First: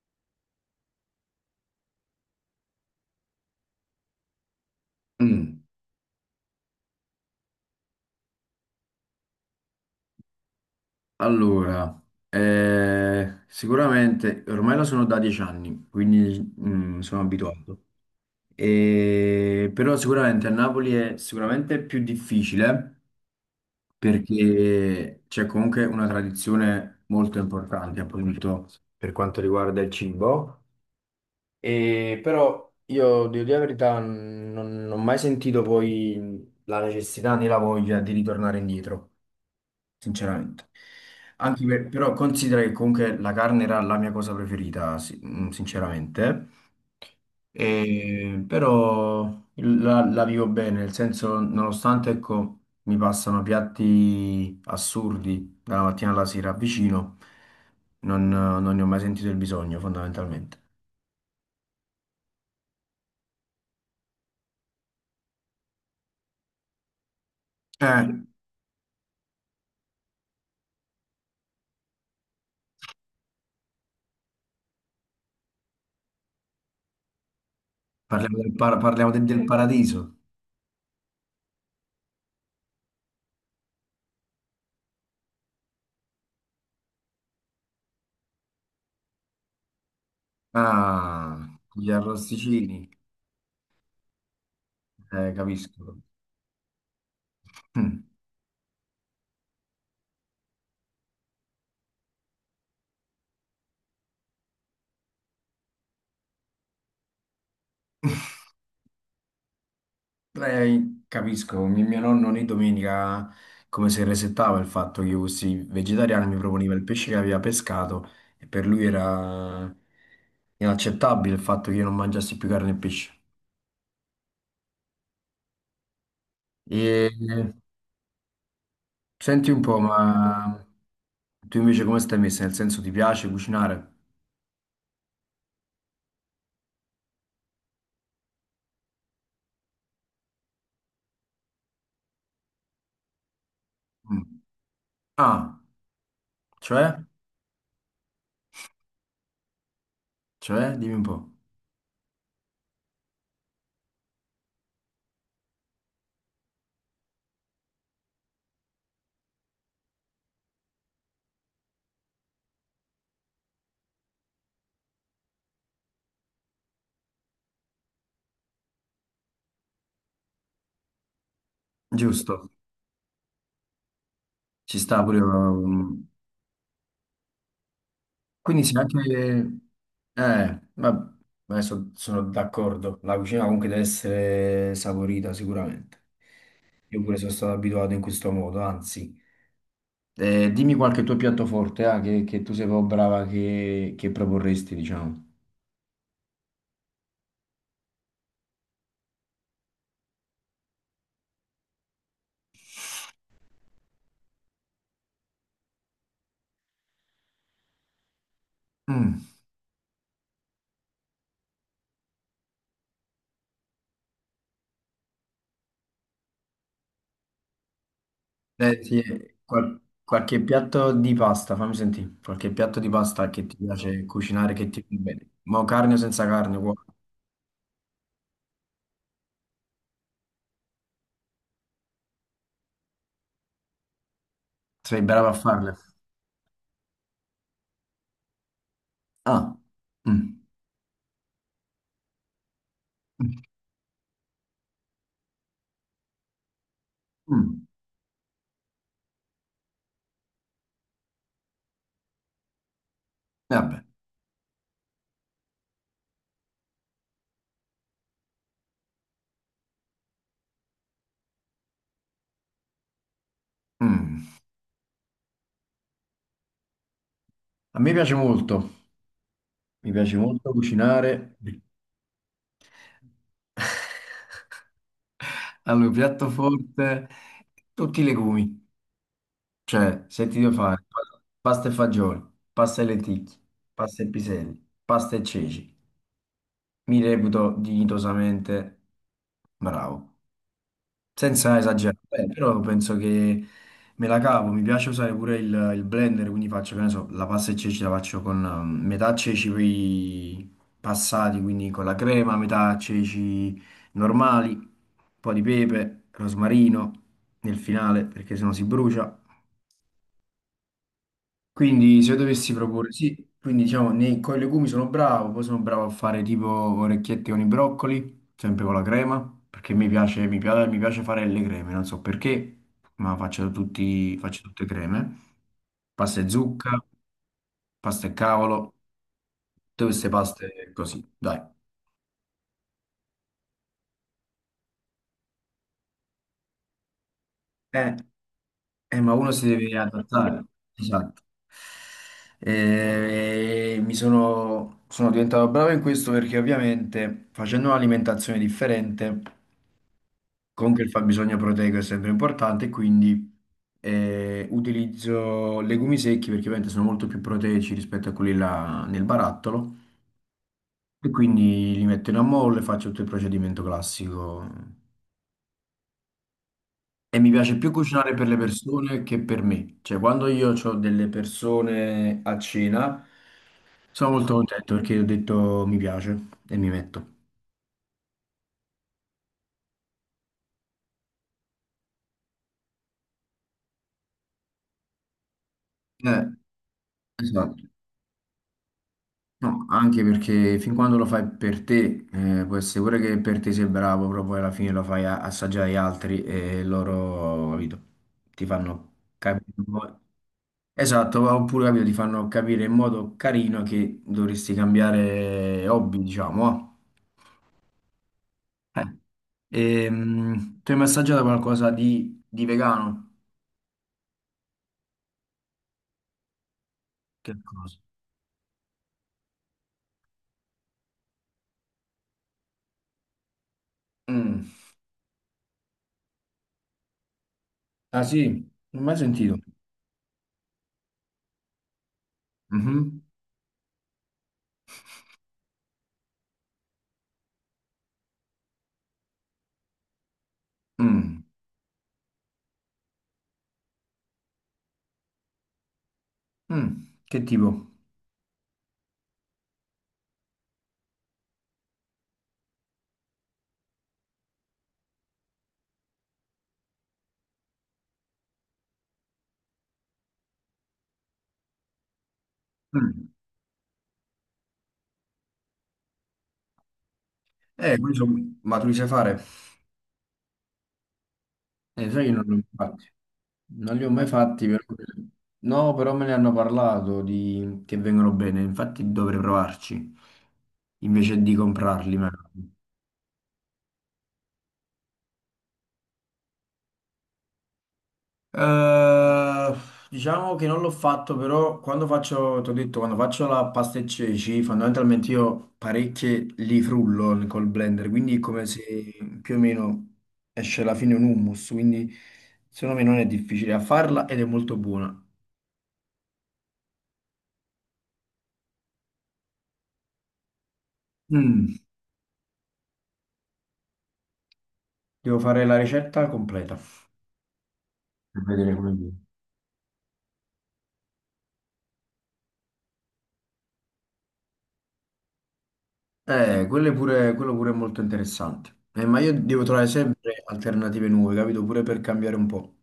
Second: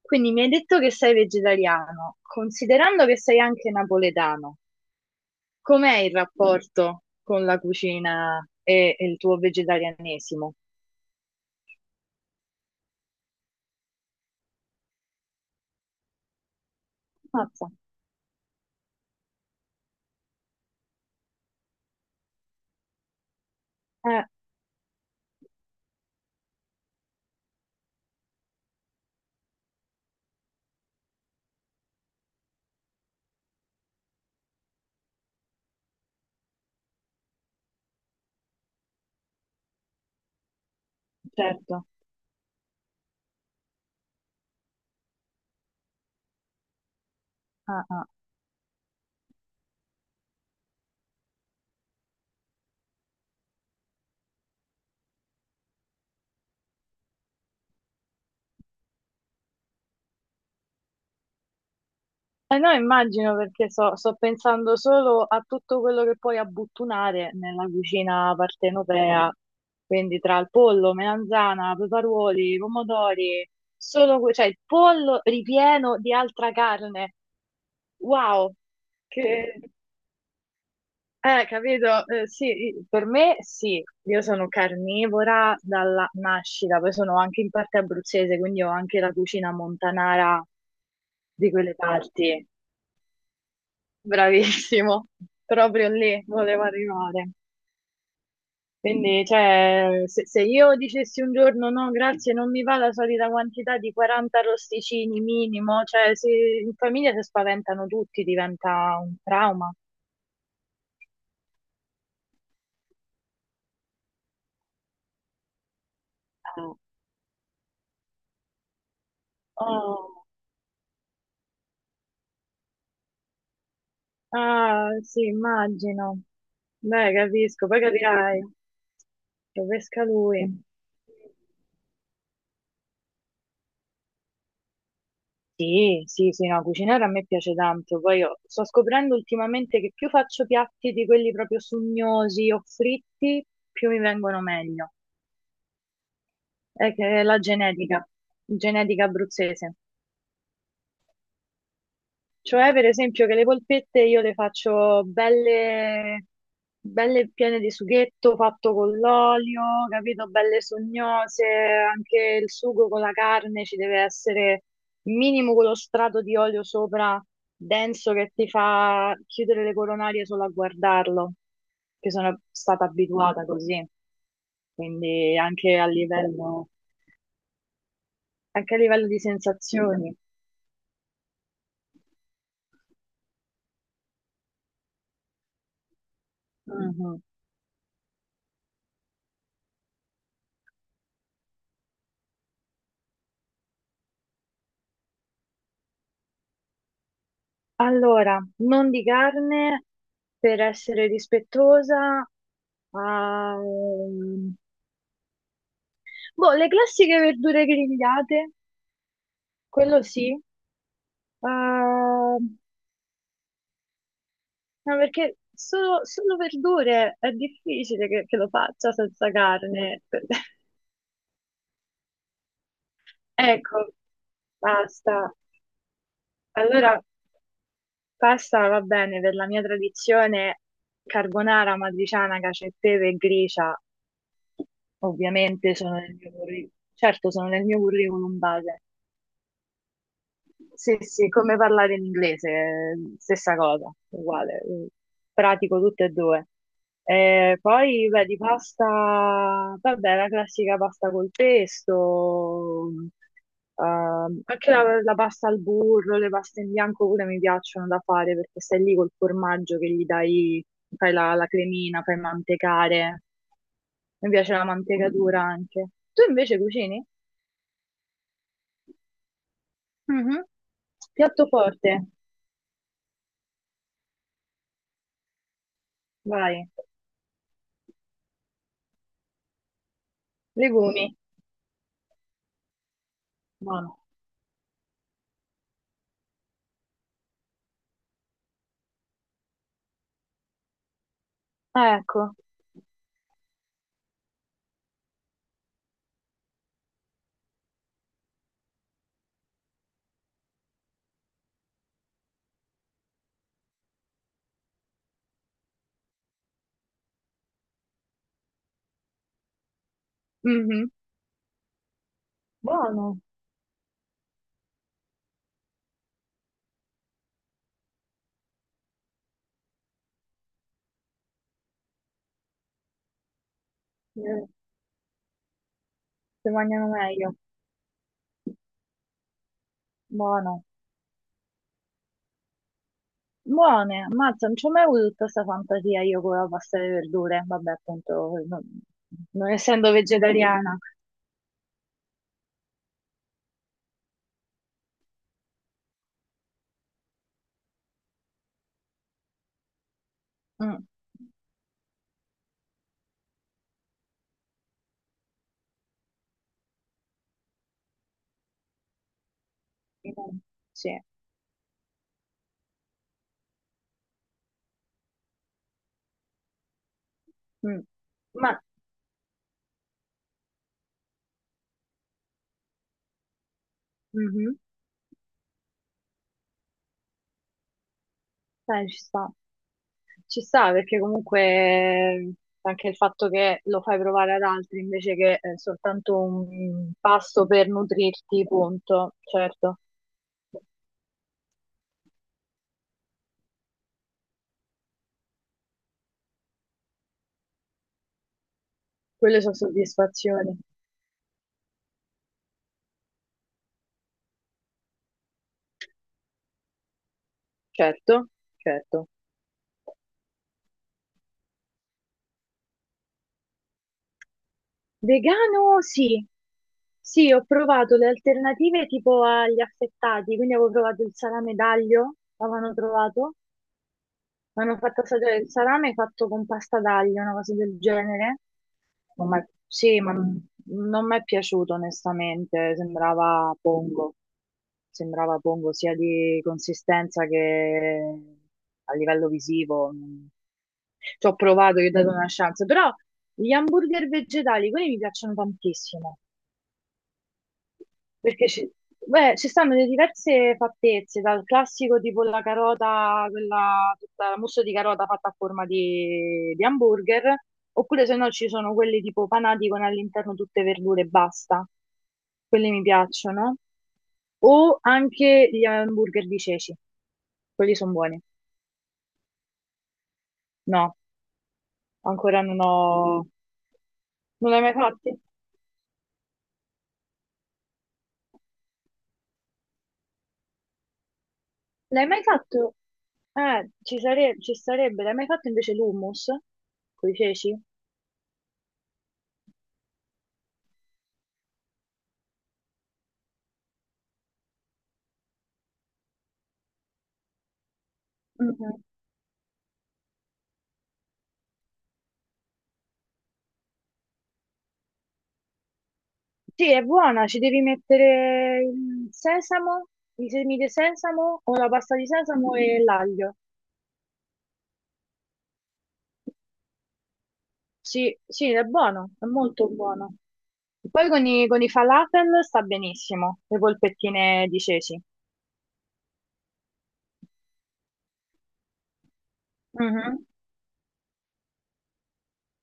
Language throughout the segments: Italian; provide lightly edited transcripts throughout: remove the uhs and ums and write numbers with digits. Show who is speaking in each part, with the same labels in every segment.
Speaker 1: Quindi mi hai detto che sei vegetariano, considerando che sei anche napoletano,
Speaker 2: Mm,
Speaker 1: com'è il rapporto con la cucina e il tuo vegetarianesimo?
Speaker 2: Allora, sicuramente ormai lo sono da 10 anni, quindi sono
Speaker 1: Mazza.
Speaker 2: abituato. Però sicuramente a Napoli è sicuramente più difficile
Speaker 1: Eh,
Speaker 2: perché c'è comunque una tradizione molto importante, appunto, per quanto riguarda il cibo. E però io, devo dire la verità, non ho mai sentito poi la necessità né la voglia di ritornare indietro, sinceramente.
Speaker 1: certo.
Speaker 2: Però considera che comunque la carne era la mia cosa preferita, sinceramente.
Speaker 1: Ah, ah,
Speaker 2: Però la vivo bene, nel senso, nonostante ecco, mi passano piatti assurdi dalla mattina alla sera vicino. Non ne ho mai sentito il bisogno, fondamentalmente.
Speaker 1: eh no, immagino perché sto pensando solo a tutto quello che puoi abbottunare nella
Speaker 2: Eh,
Speaker 1: cucina partenopea, quindi tra il pollo, melanzana, peperuoli, pomodori, cioè il pollo ripieno di altra carne.
Speaker 2: parliamo del,
Speaker 1: Wow,
Speaker 2: par- parliamo del- del
Speaker 1: che...
Speaker 2: paradiso.
Speaker 1: eh, capito? Sì, per me sì, io sono carnivora dalla nascita, poi sono anche in parte abruzzese, quindi ho anche la cucina montanara di
Speaker 2: Ah,
Speaker 1: quelle
Speaker 2: gli
Speaker 1: parti.
Speaker 2: arrosticini,
Speaker 1: Bravissimo, proprio
Speaker 2: capisco.
Speaker 1: lì volevo arrivare.
Speaker 2: Mm.
Speaker 1: Quindi, cioè, se io dicessi un giorno no, grazie, non mi va la solita quantità di 40 rosticini minimo, cioè, in famiglia si spaventano tutti, diventa un trauma.
Speaker 2: Capisco, mio nonno ogni domenica come se resettava il fatto che io fossi vegetariano, mi proponeva
Speaker 1: Ah,
Speaker 2: il pesce che aveva pescato, e per lui era
Speaker 1: oh,
Speaker 2: inaccettabile il fatto che io non mangiassi più carne e pesce.
Speaker 1: ah, sì, immagino.
Speaker 2: E
Speaker 1: Beh, capisco, poi capirai,
Speaker 2: senti un
Speaker 1: lo
Speaker 2: po',
Speaker 1: pesca lui.
Speaker 2: ma tu invece come stai messa? Nel senso, ti piace cucinare?
Speaker 1: Sì, sì, sì, no, cucinare a me piace tanto. Poi io sto scoprendo ultimamente che più faccio piatti di quelli proprio sugnosi o fritti, più mi
Speaker 2: Mm.
Speaker 1: vengono meglio.
Speaker 2: Ah,
Speaker 1: È
Speaker 2: cioè?
Speaker 1: che è la genetica, genetica abruzzese.
Speaker 2: Cioè? Dimmi un po'.
Speaker 1: Cioè, per esempio, che le polpette io le faccio belle, belle piene di sughetto fatto con l'olio, capito? Belle sognose, anche il sugo con la carne ci deve essere minimo quello strato di olio sopra, denso, che ti fa chiudere le coronarie solo a guardarlo, che sono
Speaker 2: Giusto,
Speaker 1: stata abituata così,
Speaker 2: ci sta pure
Speaker 1: quindi
Speaker 2: mm, Quindi
Speaker 1: anche
Speaker 2: se
Speaker 1: a livello di
Speaker 2: anche...
Speaker 1: sensazioni.
Speaker 2: Ma adesso sono d'accordo, la cucina comunque deve essere saporita sicuramente. Io pure
Speaker 1: Mhm.
Speaker 2: sono stato abituato in questo modo, anzi. Dimmi qualche tuo piatto forte, ah, che tu sei proprio brava, che proporresti, diciamo.
Speaker 1: Allora, non di carne per essere rispettosa. ehm, boh, le classiche verdure grigliate,
Speaker 2: Mm,
Speaker 1: quello sì. ehm, ma perché solo verdure è difficile che lo
Speaker 2: eh,
Speaker 1: faccia
Speaker 2: sì,
Speaker 1: senza carne.
Speaker 2: qualche piatto di pasta, fammi sentire, qualche piatto di pasta che ti
Speaker 1: Ecco,
Speaker 2: piace cucinare, che ti va bene.
Speaker 1: basta.
Speaker 2: Ma carne o senza carne, qua.
Speaker 1: Allora, pasta va bene per la mia tradizione carbonara, matriciana, cacio e pepe e gricia.
Speaker 2: Sei brava a farle.
Speaker 1: Ovviamente sono nel mio curriculum, certo sono nel mio curriculum base,
Speaker 2: Ah, mm.
Speaker 1: sì, sì, come parlare in inglese,
Speaker 2: Mm.
Speaker 1: stessa cosa, uguale, pratico tutte e due.
Speaker 2: Mm.
Speaker 1: Poi, beh, di pasta, vabbè, la classica pasta col pesto,
Speaker 2: Vabbè.
Speaker 1: anche la pasta al burro, le paste in bianco pure mi piacciono da fare perché stai lì col formaggio che gli dai, fai la cremina, fai mantecare, mi
Speaker 2: Mm.
Speaker 1: piace la mantecatura anche. Tu invece cucini?
Speaker 2: A me piace molto, mi piace
Speaker 1: Mhm.
Speaker 2: molto cucinare.
Speaker 1: Piatto forte,
Speaker 2: Allora, piatto
Speaker 1: vai.
Speaker 2: forte, tutti i legumi. Cioè, se ti devo fare
Speaker 1: Legumi.
Speaker 2: pasta e fagioli, pasta e lenticchie,
Speaker 1: Buono.
Speaker 2: pasta e piselli, pasta e ceci, mi reputo dignitosamente bravo, senza
Speaker 1: Ah,
Speaker 2: esagerare. Beh,
Speaker 1: ecco.
Speaker 2: però penso che me la cavo. Mi piace usare pure il blender, quindi faccio, che ne so, la pasta e ceci la faccio con metà ceci poi passati, quindi con la crema, metà ceci normali, un po' di pepe, rosmarino nel finale, perché sennò si brucia.
Speaker 1: Mhm.
Speaker 2: Quindi se io dovessi proporre,
Speaker 1: Buono.
Speaker 2: sì, quindi diciamo nei, con i legumi sono bravo, poi sono bravo a fare tipo orecchiette con i broccoli, sempre con la crema, perché mi piace fare le creme, non so perché, ma faccio
Speaker 1: Eh,
Speaker 2: tutte creme, pasta e
Speaker 1: Si
Speaker 2: zucca,
Speaker 1: mangiano meglio.
Speaker 2: pasta e cavolo, tutte queste
Speaker 1: Buono.
Speaker 2: paste così, dai.
Speaker 1: Buone, ammazza, non ci ho mai avuto tutta questa fantasia io con la pasta alle verdure. Vabbè,
Speaker 2: Eh,
Speaker 1: appunto, non,
Speaker 2: ma uno si
Speaker 1: non
Speaker 2: deve
Speaker 1: essendo
Speaker 2: adattare,
Speaker 1: vegetariana.
Speaker 2: esatto. Mi sono diventato bravo in questo perché ovviamente facendo un'alimentazione differente, comunque
Speaker 1: Mm,
Speaker 2: il fabbisogno proteico è sempre importante, e quindi utilizzo legumi secchi perché ovviamente sono molto più proteici rispetto a quelli là nel barattolo,
Speaker 1: mm, sì.
Speaker 2: e quindi li metto in ammollo e faccio tutto il procedimento classico. E mi piace più
Speaker 1: Mm.
Speaker 2: cucinare per le
Speaker 1: Ma,
Speaker 2: persone che per me. Cioè, quando io ho delle persone a cena, sono molto
Speaker 1: mhm,
Speaker 2: contento perché ho detto mi piace e mi metto.
Speaker 1: dai, ci sta. Ci sta perché comunque anche il fatto che lo fai provare ad altri invece che soltanto
Speaker 2: Eh,
Speaker 1: un pasto
Speaker 2: esatto.
Speaker 1: per nutrirti, punto.
Speaker 2: No,
Speaker 1: Certo.
Speaker 2: anche perché fin quando lo fai per te, può essere pure che per te sei bravo, però poi alla fine lo fai assaggiare agli altri e loro, capito, ti fanno
Speaker 1: Quelle
Speaker 2: capire.
Speaker 1: sono soddisfazioni.
Speaker 2: Esatto, oppure capito, ti fanno capire in modo carino che dovresti cambiare hobby, diciamo.
Speaker 1: Certo,
Speaker 2: eh.
Speaker 1: certo.
Speaker 2: Tu hai mai assaggiato qualcosa di vegano?
Speaker 1: Vegano, sì. Sì,
Speaker 2: Che
Speaker 1: ho
Speaker 2: cosa?
Speaker 1: provato le alternative tipo agli affettati, quindi avevo provato il salame d'aglio, l'avevano trovato,
Speaker 2: Mm.
Speaker 1: mi hanno fatto assaggiare il salame fatto con pasta d'aglio, una cosa del
Speaker 2: Ah, sì?
Speaker 1: genere.
Speaker 2: Non ho mai
Speaker 1: Non mi
Speaker 2: sentito.
Speaker 1: è- sì, ma non mi è piaciuto onestamente,
Speaker 2: Mhm.
Speaker 1: sembrava pongo sia di consistenza che a livello visivo.
Speaker 2: Mm.
Speaker 1: Ci ho provato, gli ho dato una chance, però gli hamburger vegetali, quelli mi piacciono tantissimo,
Speaker 2: Mm. Che tipo?
Speaker 1: perché beh, ci stanno le diverse fattezze, dal classico tipo la carota, quella, tutta la mousse di carota fatta a forma di hamburger, oppure se no ci sono quelli tipo panati con all'interno tutte verdure e basta, quelli mi
Speaker 2: Mm.
Speaker 1: piacciono, o anche gli hamburger di ceci, quelli
Speaker 2: Eh,
Speaker 1: sono
Speaker 2: questo,
Speaker 1: buoni.
Speaker 2: ma tu li sai fare?
Speaker 1: No,
Speaker 2: Sai che non li ho
Speaker 1: ancora
Speaker 2: mai
Speaker 1: non
Speaker 2: fatti.
Speaker 1: ho...
Speaker 2: Non li ho mai fatti,
Speaker 1: Non l'hai
Speaker 2: però...
Speaker 1: mai fatti?
Speaker 2: No, però me ne hanno parlato di... che vengono bene, infatti dovrei provarci, invece di comprarli.
Speaker 1: L'hai
Speaker 2: Ma-
Speaker 1: mai fatto? Ci sarebbe, l'hai mai fatto invece l'hummus con i ceci?
Speaker 2: Eh, diciamo che non l'ho fatto, però quando faccio, ti ho detto, quando faccio la pasta e ceci, fondamentalmente io parecchie li frullo col blender, quindi è come se
Speaker 1: Mhm.
Speaker 2: più o meno esce alla fine un hummus. Quindi secondo me non è difficile a farla ed è molto buona.
Speaker 1: Sì, è buona, ci devi mettere il sesamo, i semi di sesamo o
Speaker 2: Mm.
Speaker 1: la pasta di sesamo e l'aglio.
Speaker 2: Devo fare la ricetta completa,
Speaker 1: Sì,
Speaker 2: per
Speaker 1: sì,
Speaker 2: vedere
Speaker 1: è
Speaker 2: come viene.
Speaker 1: buono, è molto buono. Poi con con i falafel sta benissimo, le polpettine di ceci.
Speaker 2: Quello è pure, quello pure è molto interessante. Ma io devo trovare sempre
Speaker 1: Mhm.
Speaker 2: alternative nuove, capito? Pure per cambiare un po'.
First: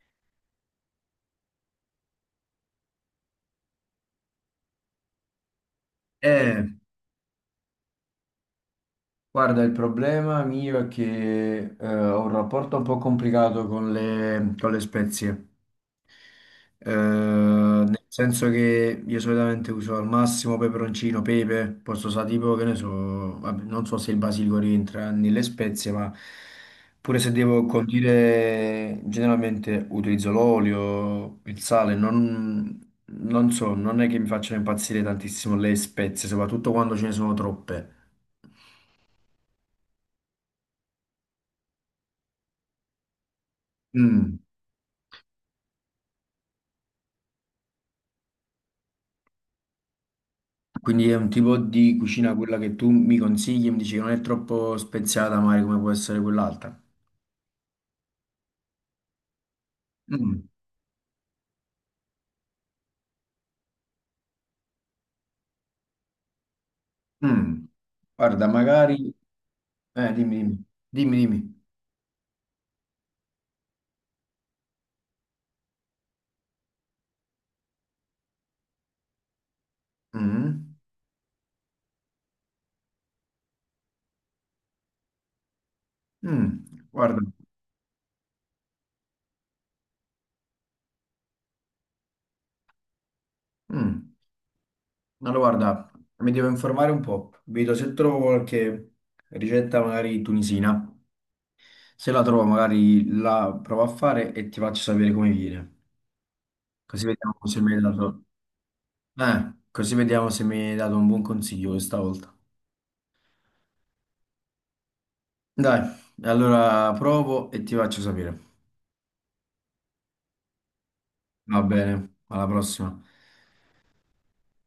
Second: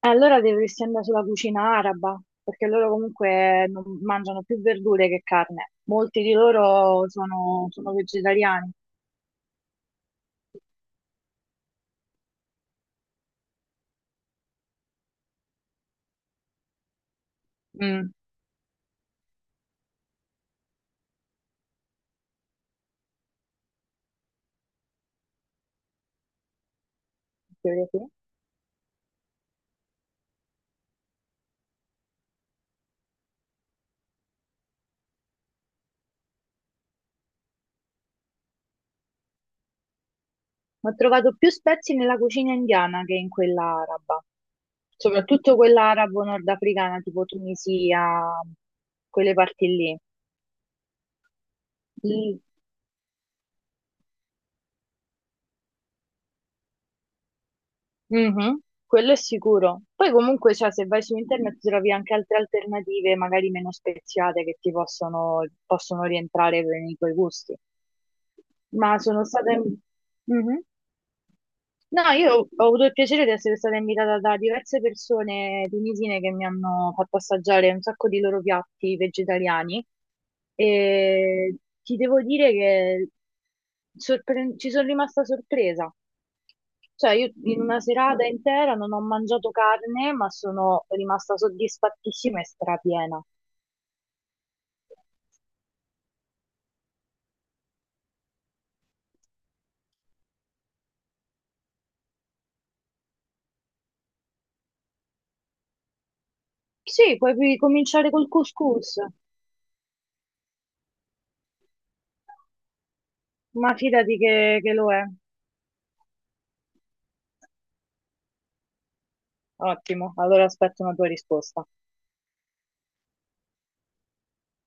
Speaker 1: E allora dovresti andare sulla cucina araba, perché loro comunque mangiano più verdure che carne. Molti di
Speaker 2: Eh,
Speaker 1: loro sono vegetariani.
Speaker 2: Guarda il problema mio è che ho un rapporto un po' complicato con con le spezie. Nel
Speaker 1: Mm,
Speaker 2: senso che io solitamente uso al massimo peperoncino, pepe, posso usare tipo che ne so, vabbè, non so se il basilico rientra nelle spezie, ma pure se devo
Speaker 1: teoria sì. Ho
Speaker 2: condire, generalmente utilizzo l'olio, il sale, non so, non è che mi facciano impazzire tantissimo le spezie, soprattutto quando ce ne sono troppe.
Speaker 1: trovato più spezie nella cucina indiana che in quella araba,
Speaker 2: Mm.
Speaker 1: soprattutto quella arabo-nordafricana, tipo Tunisia, quelle parti
Speaker 2: Quindi è un tipo di cucina
Speaker 1: lì.
Speaker 2: quella che tu mi consigli, mi dici che non è troppo speziata, magari come può essere quell'altra.
Speaker 1: Mhm, quello è sicuro. Poi
Speaker 2: Mm,
Speaker 1: comunque, cioè, se vai su internet trovi anche altre alternative, magari meno speziate, che ti possono, possono rientrare nei tuoi gusti.
Speaker 2: mm. Guarda,
Speaker 1: Ma
Speaker 2: magari...
Speaker 1: sono stata...
Speaker 2: Dimmi,
Speaker 1: Mhm.
Speaker 2: dimmi, dimmi. Dimmi.
Speaker 1: No, io ho avuto il piacere di essere stata invitata da diverse persone tunisine che mi hanno fatto assaggiare un sacco di loro piatti vegetariani
Speaker 2: Mm,
Speaker 1: e ti devo dire che ci sono rimasta sorpresa.
Speaker 2: mm.
Speaker 1: Cioè,
Speaker 2: Guarda.
Speaker 1: io in una serata intera non ho mangiato carne, ma sono rimasta soddisfattissima e strapiena.
Speaker 2: Mm. Allora, guarda, mi devo informare un po'. Vedo se trovo qualche ricetta magari tunisina. Se la trovo, magari la provo a fare e ti faccio sapere come viene. Così
Speaker 1: Sì,
Speaker 2: vediamo se mi hai
Speaker 1: cominciare
Speaker 2: dato...
Speaker 1: col couscous,
Speaker 2: Così vediamo se mi hai dato un buon consiglio questa volta.
Speaker 1: ma fidati che lo è.
Speaker 2: Dai, allora provo e ti faccio sapere.
Speaker 1: Ottimo, allora aspetto una tua
Speaker 2: Va
Speaker 1: risposta.
Speaker 2: bene, alla prossima.